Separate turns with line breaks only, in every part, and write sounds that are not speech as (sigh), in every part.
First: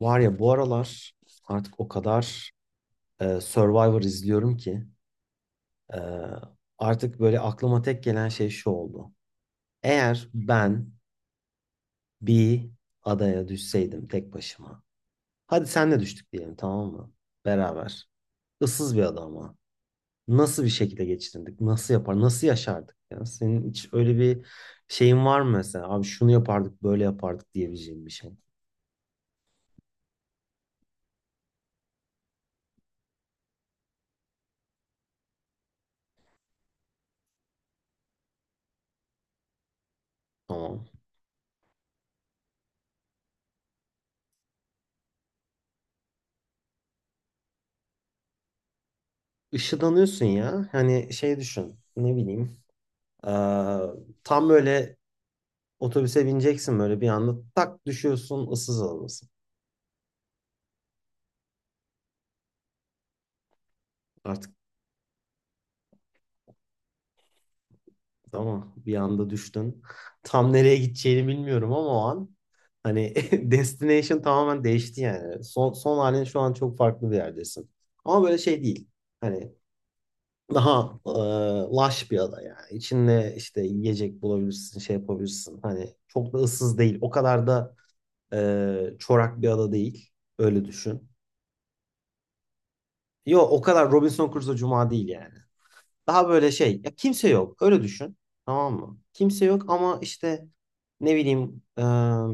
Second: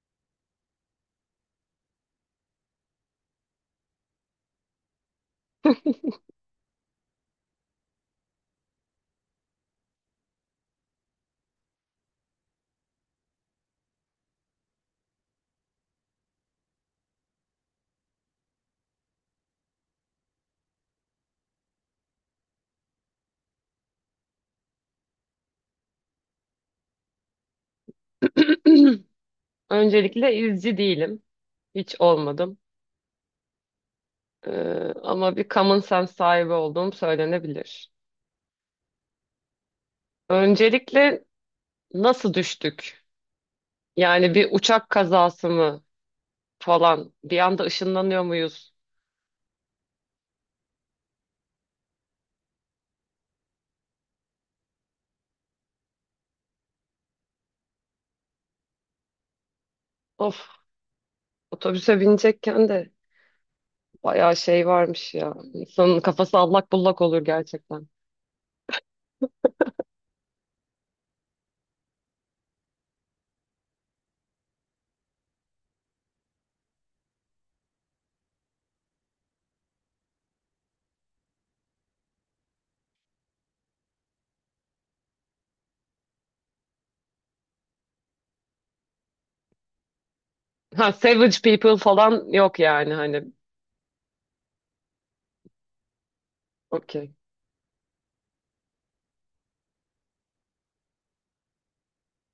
Var ya bu aralar artık o kadar Survivor izliyorum ki e, artık böyle aklıma tek gelen şey şu oldu. Eğer ben bir adaya düşseydim tek başıma. Hadi senle düştük diyelim, tamam mı? Beraber. Issız bir ada ama. Nasıl bir şekilde geçinirdik? Nasıl yapar? Nasıl yaşardık ya? Senin hiç öyle bir şeyin var mı mesela? Abi şunu yapardık, böyle yapardık diyebileceğin bir şey.
(clears throat) Öncelikle izci değilim. Hiç olmadım. Ama bir common sense sahibi olduğum söylenebilir.
Tamam.
Öncelikle nasıl düştük? Yani bir uçak kazası mı falan? Bir anda ışınlanıyor muyuz?
Işıdanıyorsun ya. Hani şey düşün. Ne bileyim. Ee, Tam böyle otobüse bineceksin, böyle bir anda tak düşüyorsun, ıssız adadasın.
Of, otobüse binecekken de bayağı
Artık
şey varmış ya. İnsanın kafası allak bullak olur gerçekten.
ama bir anda düştün. (laughs) Tam nereye gideceğini bilmiyorum ama o an hani (laughs) destination tamamen değişti yani. Son, son halin, şu an çok farklı bir yerdesin. Ama böyle şey değil. Hani daha laş bir ada yani. İçinde işte yiyecek bulabilirsin, şey yapabilirsin. Hani çok da ıssız değil. O kadar da çorak bir ada değil. Öyle
Ha,
düşün.
Savage People falan yok yani hani.
Yo, o kadar Robinson Crusoe Cuma değil yani. Daha böyle şey. Ya
Okey.
kimse yok. Öyle düşün. Tamam mı? Kimse yok ama işte ne bileyim,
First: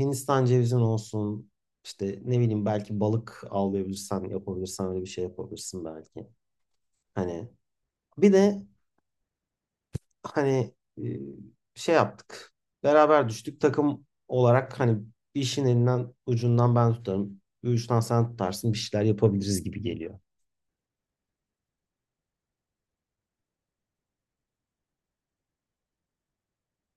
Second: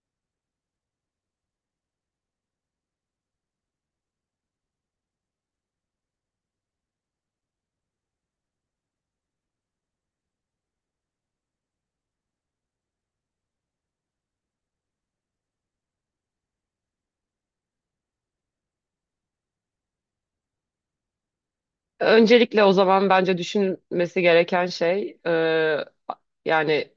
Hindistan cevizin olsun. İşte ne bileyim, belki balık avlayabilirsen, yapabilirsen öyle bir şey yapabilirsin belki. Hani bir de hani şey yaptık. Beraber düştük. Takım olarak hani bir işin elinden ucundan ben tutarım. Bir uçtan sen tutarsın. Bir şeyler yapabiliriz gibi geliyor.
Öncelikle o zaman bence düşünmesi gereken şey yani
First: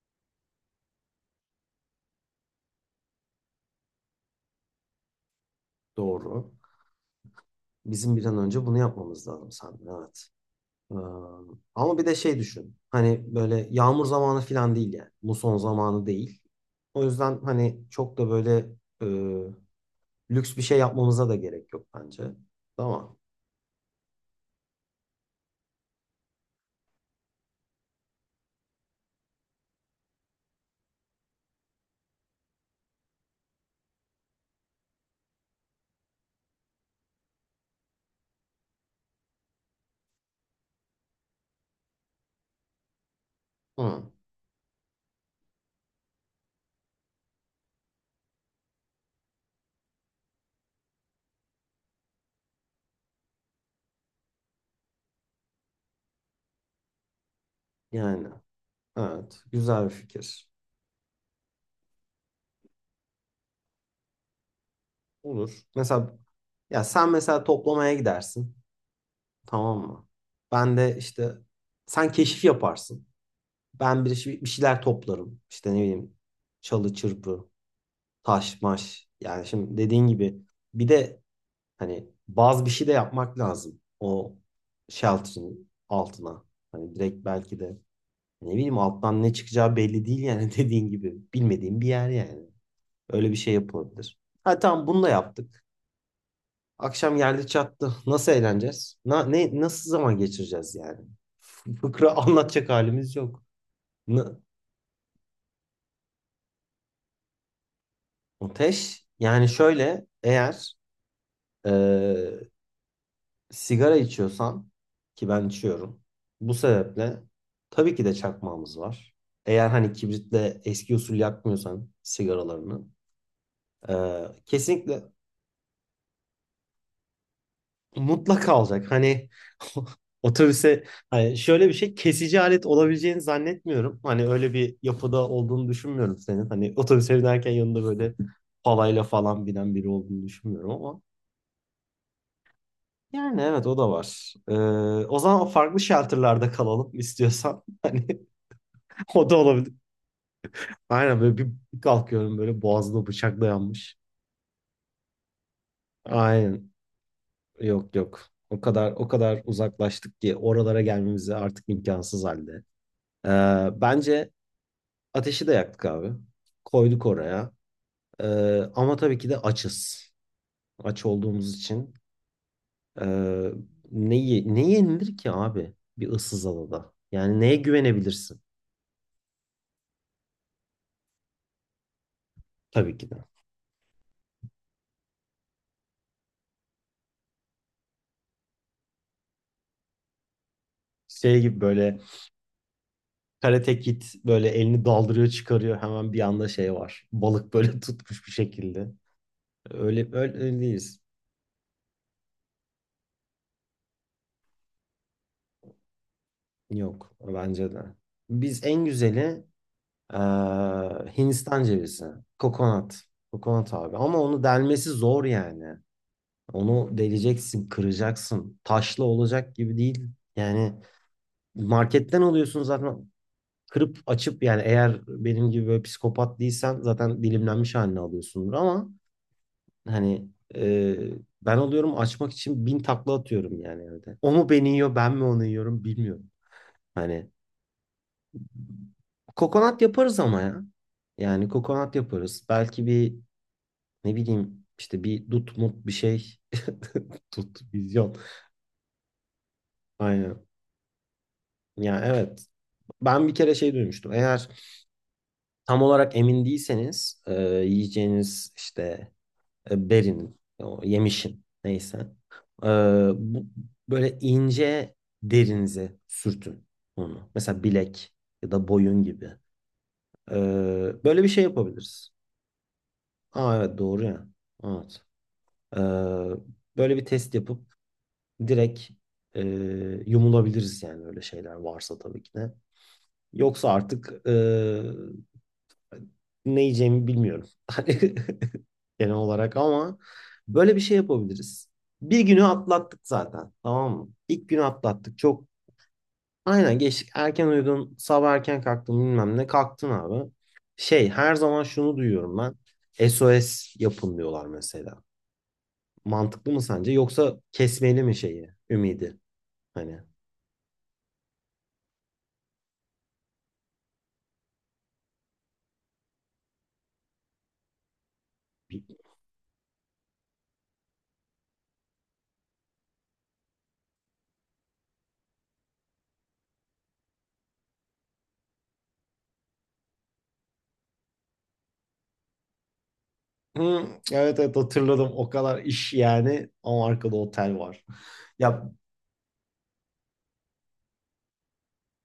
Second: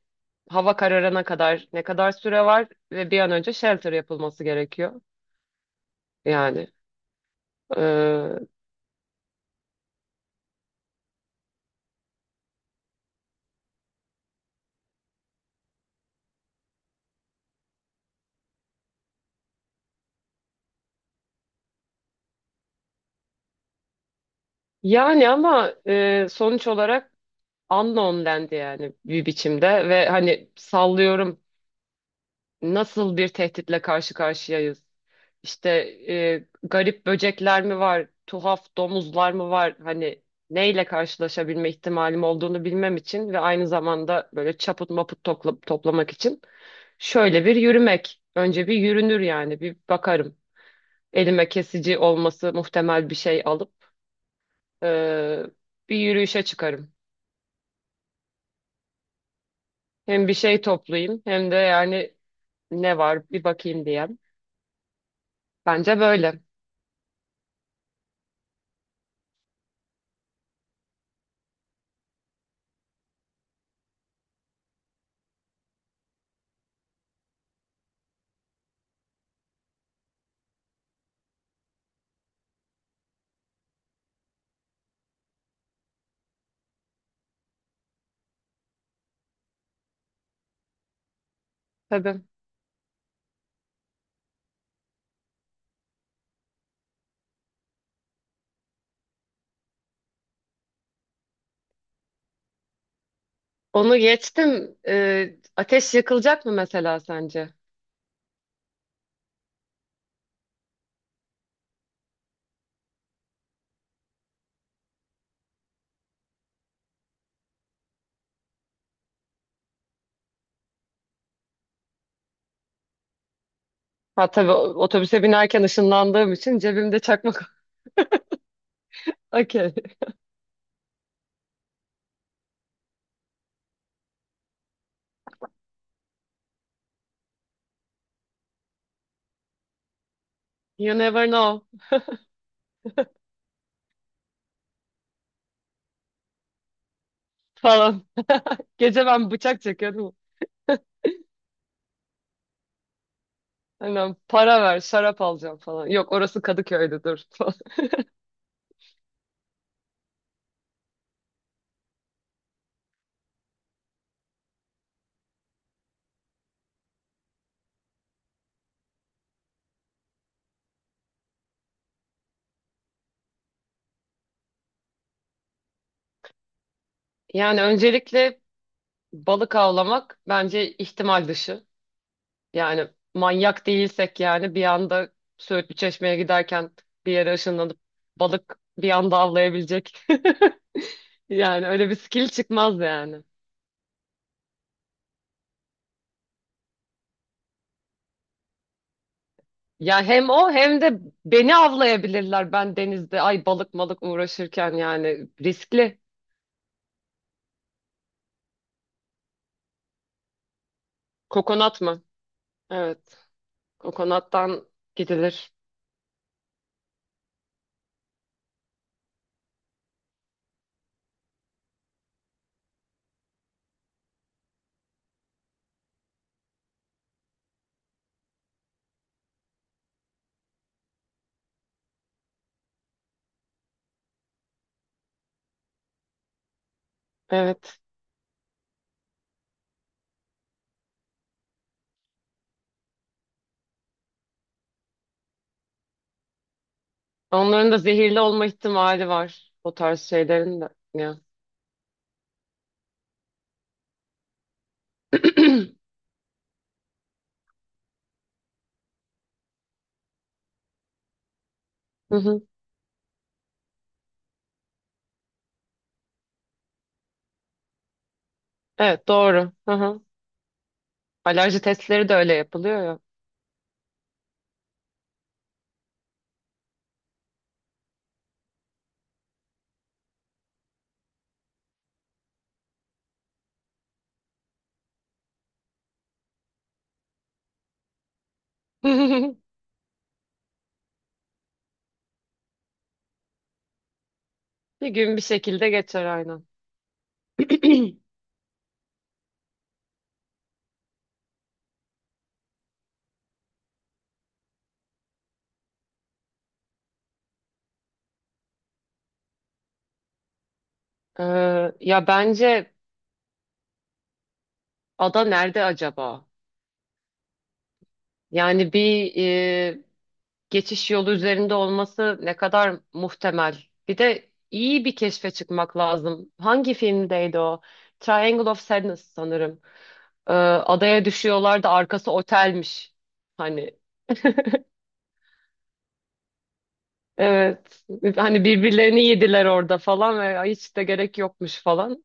hava kararına kadar ne kadar süre var ve bir an önce shelter yapılması gerekiyor.
Doğru.
Yani
Bizim bir an
e,
önce bunu yapmamız lazım sanırım. Evet. Ee, Ama bir de şey düşün. Hani böyle yağmur zamanı falan değil yani. Muson zamanı değil. O yüzden hani çok da böyle e, lüks bir şey yapmamıza da gerek yok bence. Tamam.
yani ama sonuç olarak unknown dendi yani bir biçimde ve hani sallıyorum nasıl bir tehditle karşı karşıyayız? İşte garip böcekler mi var, tuhaf domuzlar mı var? Hani neyle karşılaşabilme ihtimalim olduğunu bilmem için ve aynı
Hı.
zamanda böyle çaput maput toplamak için şöyle bir yürümek. Önce bir yürünür yani bir bakarım. Elime kesici olması muhtemel bir şey alıp e, bir yürüyüşe çıkarım.
Yani evet, güzel bir
Hem bir
fikir.
şey toplayayım hem de yani ne var bir bakayım diyem.
Olur.
Bence
Mesela
böyle.
ya sen mesela toplamaya gidersin. Tamam mı? Ben de işte sen keşif yaparsın. Ben bir şeyler toplarım. İşte ne bileyim, çalı çırpı, taş maş. Yani şimdi dediğin gibi bir de hani bazı bir şey de yapmak lazım o shelter'ın altına. Hani direkt belki de ne bileyim, alttan ne çıkacağı belli değil yani (laughs) dediğin gibi. Bilmediğim bir yer
Tabii.
yani. Öyle bir şey yapılabilir. Ha tamam, bunu da yaptık. Akşam geldi çattı. Nasıl eğleneceğiz? Nasıl zaman geçireceğiz yani? Fıkra (laughs) anlatacak halimiz yok.
Onu
N-
geçtim. Ateş yakılacak mı mesela sence?
Ateş yani şöyle, eğer eee, sigara içiyorsan, ki ben içiyorum. Bu sebeple tabii ki de çakmağımız var. Eğer hani kibritle eski usul yakmıyorsan sigaralarını, e,
Ha tabii
kesinlikle,
otobüse binerken ışınlandığım için cebimde çakmak. (laughs)
mutlaka alacak. Hani
Okay.
(laughs) otobüse hani şöyle bir şey kesici alet olabileceğini zannetmiyorum. Hani öyle bir yapıda olduğunu düşünmüyorum senin. Hani otobüse binerken yanında böyle palayla falan binen biri olduğunu düşünmüyorum
You
ama
never know
yani evet, o da var. E, o zaman farklı shelter'larda kalalım istiyorsan. (laughs)
falan.
Hani
Gece
o
ben
da
bıçak
olabilir.
çekiyordum.
Aynen, böyle bir bir kalkıyorum, böyle boğazına bıçak dayanmış.
Aynen para ver şarap alacağım falan. Yok orası
Aynen.
Kadıköy'dü dur falan. (laughs)
Yok yok. O kadar uzaklaştık ki oralara gelmemize artık imkansız halde. Bence ateşi de yaktık abi. Koyduk oraya. Ama tabii ki de açız. Aç olduğumuz için. Ee, Ne yenilir ki abi bir ıssız adada? Yani neye
Yani
güvenebilirsin?
öncelikle balık avlamak bence ihtimal dışı. Yani
Tabii ki de.
manyak değilsek yani bir anda Söğütlü Çeşme'ye giderken bir yere ışınlanıp balık bir anda avlayabilecek. (laughs)
Şey gibi
Yani öyle bir
böyle
skill çıkmaz yani.
Karate Kid böyle elini daldırıyor çıkarıyor, hemen bir anda şey var. Balık böyle (laughs) tutmuş bir şekilde.
Ya
Öyle
hem
öyle
o hem
değiliz.
de beni avlayabilirler ben denizde. Ay balık malık uğraşırken yani riskli.
Yok, bence de. Biz en güzeli eee, Hindistan
Kokonat mı?
cevizi. Kokonat.
Evet.
Kokonat abi. Ama onu
Kokonattan
delmesi zor
gidilir.
yani. Onu deleceksin, kıracaksın. Taşlı olacak gibi değil. Yani marketten alıyorsun zaten, kırıp açıp, yani eğer benim gibi böyle psikopat değilsen zaten dilimlenmiş halini alıyorsundur ama hani e, ben oluyorum açmak için bin takla atıyorum yani evde. O mu beni yiyor, ben mi onu yiyorum bilmiyorum. Hani
Evet.
kokonat yaparız ama ya. Yani kokonat yaparız. Belki bir ne bileyim işte bir dut mut bir şey. (laughs) Tut
Onların da
vizyon.
zehirli olma ihtimali var. O tarz
Aynen.
şeylerin de. Ya.
Ya evet. Ben bir kere şey duymuştum. Eğer tam
(clears throat)
olarak emin değilseniz yiyeceğiniz işte berinin, o yemişin neyse.
Hı hı.
Ee, Bu, böyle ince derinize sürtün onu. Mesela bilek ya da boyun
Evet
gibi.
doğru. Hı hı.
Ee, Böyle bir şey
Alerji
yapabiliriz.
testleri de öyle yapılıyor ya.
Aa evet, doğru ya. Evet. Ee, Böyle bir test yapıp direkt e, yumulabiliriz yani öyle şeyler varsa tabii ki de. Yoksa artık ne yiyeceğimi bilmiyorum. (laughs) Genel
(laughs)
olarak ama böyle bir şey yapabiliriz. Bir günü atlattık zaten. Tamam mı? İlk günü
Bir gün
atlattık.
bir
Çok
şekilde geçer aynen.
aynen geçtik. Erken uyudun,
(clears throat)
sabah erken kalktın bilmem ne. Kalktın abi. Şey, her zaman şunu duyuyorum ben. SOS yapın diyorlar mesela. Mantıklı mı sence? Yoksa kesmeli mi şeyi, ümidi? Hani
Ya bence ada nerede acaba? Yani
bir-
bir geçiş yolu üzerinde olması ne kadar muhtemel. Bir de iyi bir keşfe çıkmak lazım. Hangi filmdeydi o? Triangle of Sadness sanırım. Adaya düşüyorlar da arkası otelmiş. Hani
hı, evet evet, hatırladım. O kadar iş yani ama arkada otel var.
evet. Hani
Ya
birbirlerini yediler orada falan ve "Ay, hiç de gerek yokmuş falan.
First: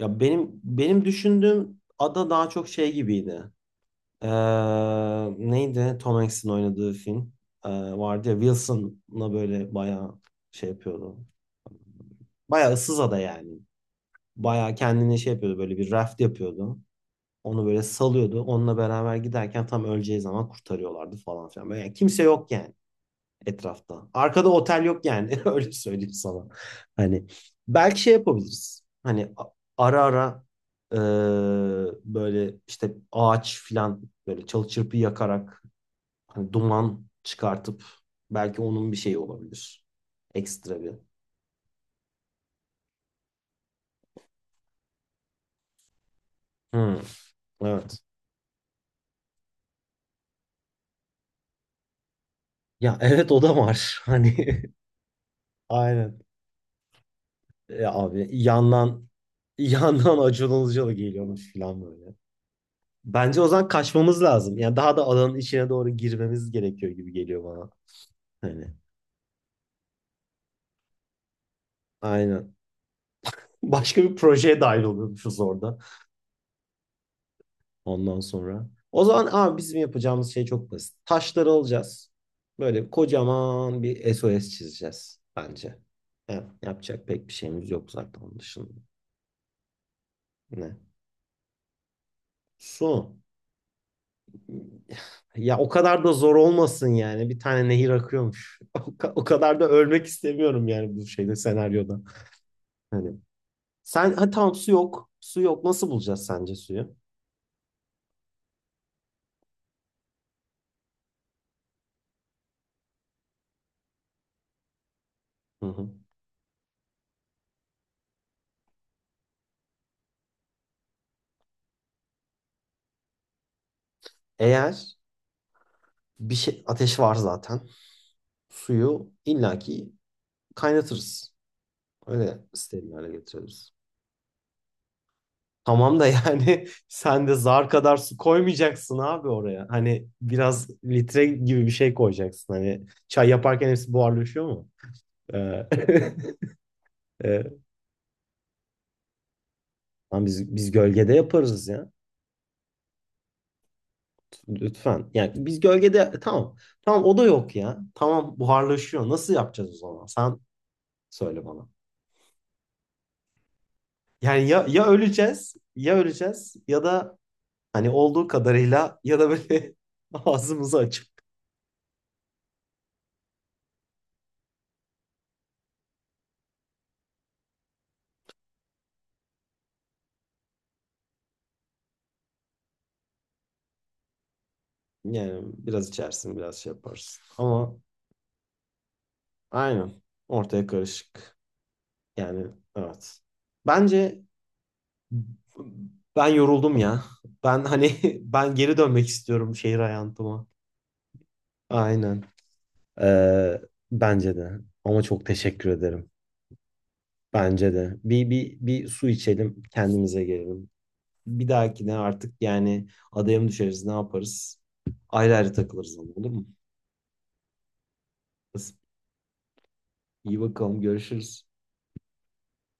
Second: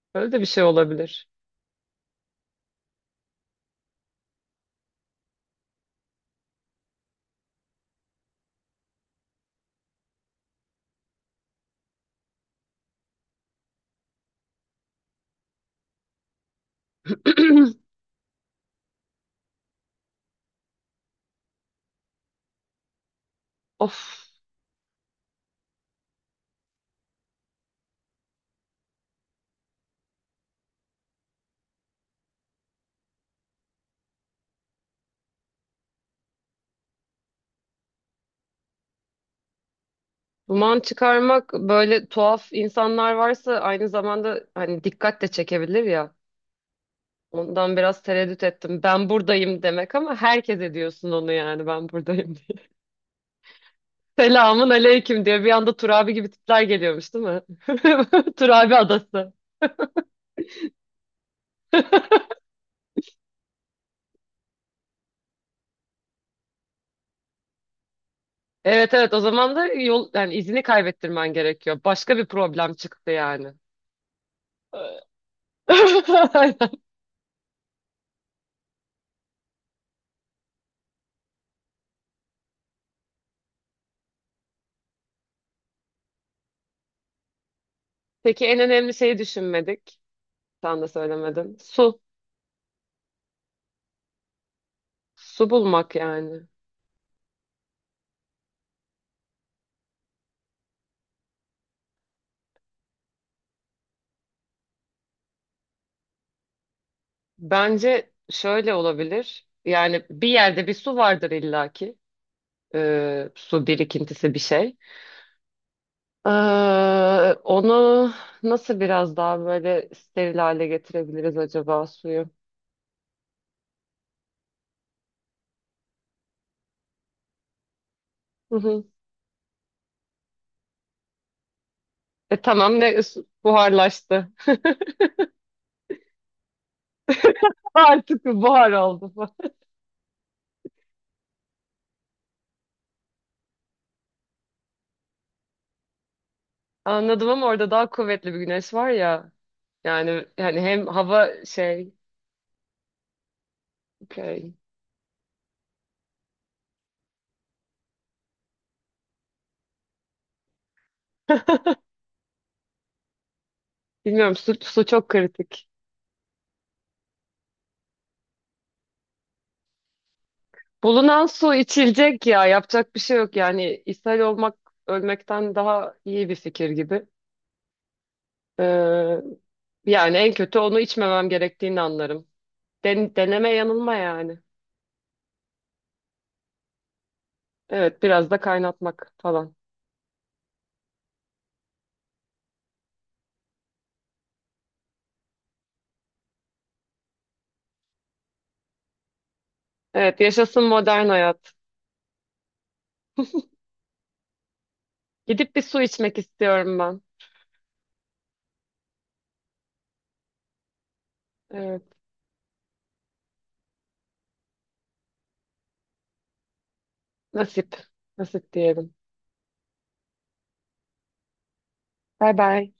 ya
Öyle de bir
benim
şey
benim
olabilir.
düşündüğüm ada daha çok şey gibiydi. Ee, Neydi Tom Hanks'in oynadığı film, vardı ya, Wilson'la böyle bayağı şey yapıyordu. Bayağı ıssız ada yani. Bayağı kendine şey yapıyordu, böyle bir raft yapıyordu. Onu böyle
(clears throat)
salıyordu. Onunla beraber giderken tam öleceği zaman kurtarıyorlardı falan filan. Böyle yani kimse yok yani etrafta.
Of,
Arkada otel yok yani (laughs) öyle söyleyeyim sana. Hani belki şey yapabiliriz. Ara ara e, böyle işte ağaç filan, böyle çalı çırpı yakarak hani duman çıkartıp, belki onun bir şeyi olabilir.
duman
Ekstra bir.
çıkarmak böyle tuhaf insanlar varsa aynı zamanda hani dikkat de çekebilir ya.
Hmm,
Ondan
evet.
biraz tereddüt ettim. Ben buradayım demek ama herkes ediyorsun onu yani ben buradayım diye. (laughs)
Ya evet, o da var. (laughs) Hani
Selamun aleyküm diye bir anda Turabi
aynen.
gibi tipler geliyormuş değil mi?
Ya abi
(laughs) Turabi
yandan
adası.
yandan Acun Ilıcalı geliyormuş falan böyle. Bence o zaman kaçmamız lazım. Yani daha da alanın içine doğru girmemiz gerekiyor gibi geliyor bana. Hani
Evet evet o zaman da yol yani izini kaybettirmen gerekiyor. Başka bir
aynen.
problem çıktı yani.
Başka bir projeye dahil
(laughs)
oluyormuşuz orada. Ondan sonra. O zaman abi bizim yapacağımız şey çok basit. Taşları alacağız. Böyle kocaman bir SOS çizeceğiz bence. Evet, yapacak pek bir şeyimiz yok zaten onun
Peki en
dışında.
önemli şeyi düşünmedik.
Ne?
Sen de söylemedin. Su.
Su.
Su
Ya o
bulmak
kadar da zor
yani.
olmasın yani. Bir tane nehir akıyormuş. (laughs) O kadar da ölmek istemiyorum yani bu şeyde, senaryoda. Hani sen ha tamam, su yok. Su yok. Nasıl bulacağız sence suyu?
Bence şöyle olabilir. Yani bir yerde bir su vardır illaki. Su birikintisi bir şey.
Hı hı.
Ee, onu nasıl biraz daha böyle steril hale getirebiliriz acaba suyu?
Eğer bir şey ateş var zaten.
Hı hı.
Suyu illaki kaynatırız.
E
Öyle
tamam
steril
ne
hale getiririz.
buharlaştı.
Tamam da yani (laughs) sen de zar
(laughs)
kadar su
Artık buhar
koymayacaksın
oldu.
abi oraya. Hani biraz litre gibi bir şey koyacaksın. Hani çay yaparken hepsi buharlaşıyor mu? Ee, (laughs)
Anladım ama
e,
orada daha kuvvetli bir güneş var ya. Yani
lan biz
hani
biz
hem
gölgede
hava
yaparız ya.
şey Okay.
Lütfen. Yani biz gölgede, tamam. Tamam, o da yok ya. Tamam, buharlaşıyor. Nasıl yapacağız o zaman? Sen söyle bana.
(laughs) Bilmiyorum
Yani ya
su çok
öleceğiz,
kritik.
ya öleceğiz ya da hani olduğu kadarıyla, ya da böyle (laughs) ağzımızı açıp.
Bulunan su içilecek ya yapacak bir şey yok yani İshal olmak ölmekten daha iyi bir fikir gibi. Ee, yani en kötü onu içmemem gerektiğini anlarım. Deneme yanılma yani.
Yani biraz içersin, biraz şey yaparsın. Ama
Evet biraz da kaynatmak falan.
aynen, ortaya karışık. Yani evet. Bence ben yoruldum ya. Ben hani (laughs) ben geri dönmek istiyorum şehir
Evet
hayatıma.
yaşasın modern hayat.
Aynen. Ee, Bence de. Ama çok
Gidip bir
teşekkür
su
ederim.
içmek istiyorum ben.
Bence de. Bir su içelim, kendimize gelelim. Bir
Evet
dahakine artık yani adaya mı düşeriz, ne yaparız? Ayrı ayrı takılırız ama olur mu?
nasip nasip diyelim.
İyi bakalım, görüşürüz.
Bay bay.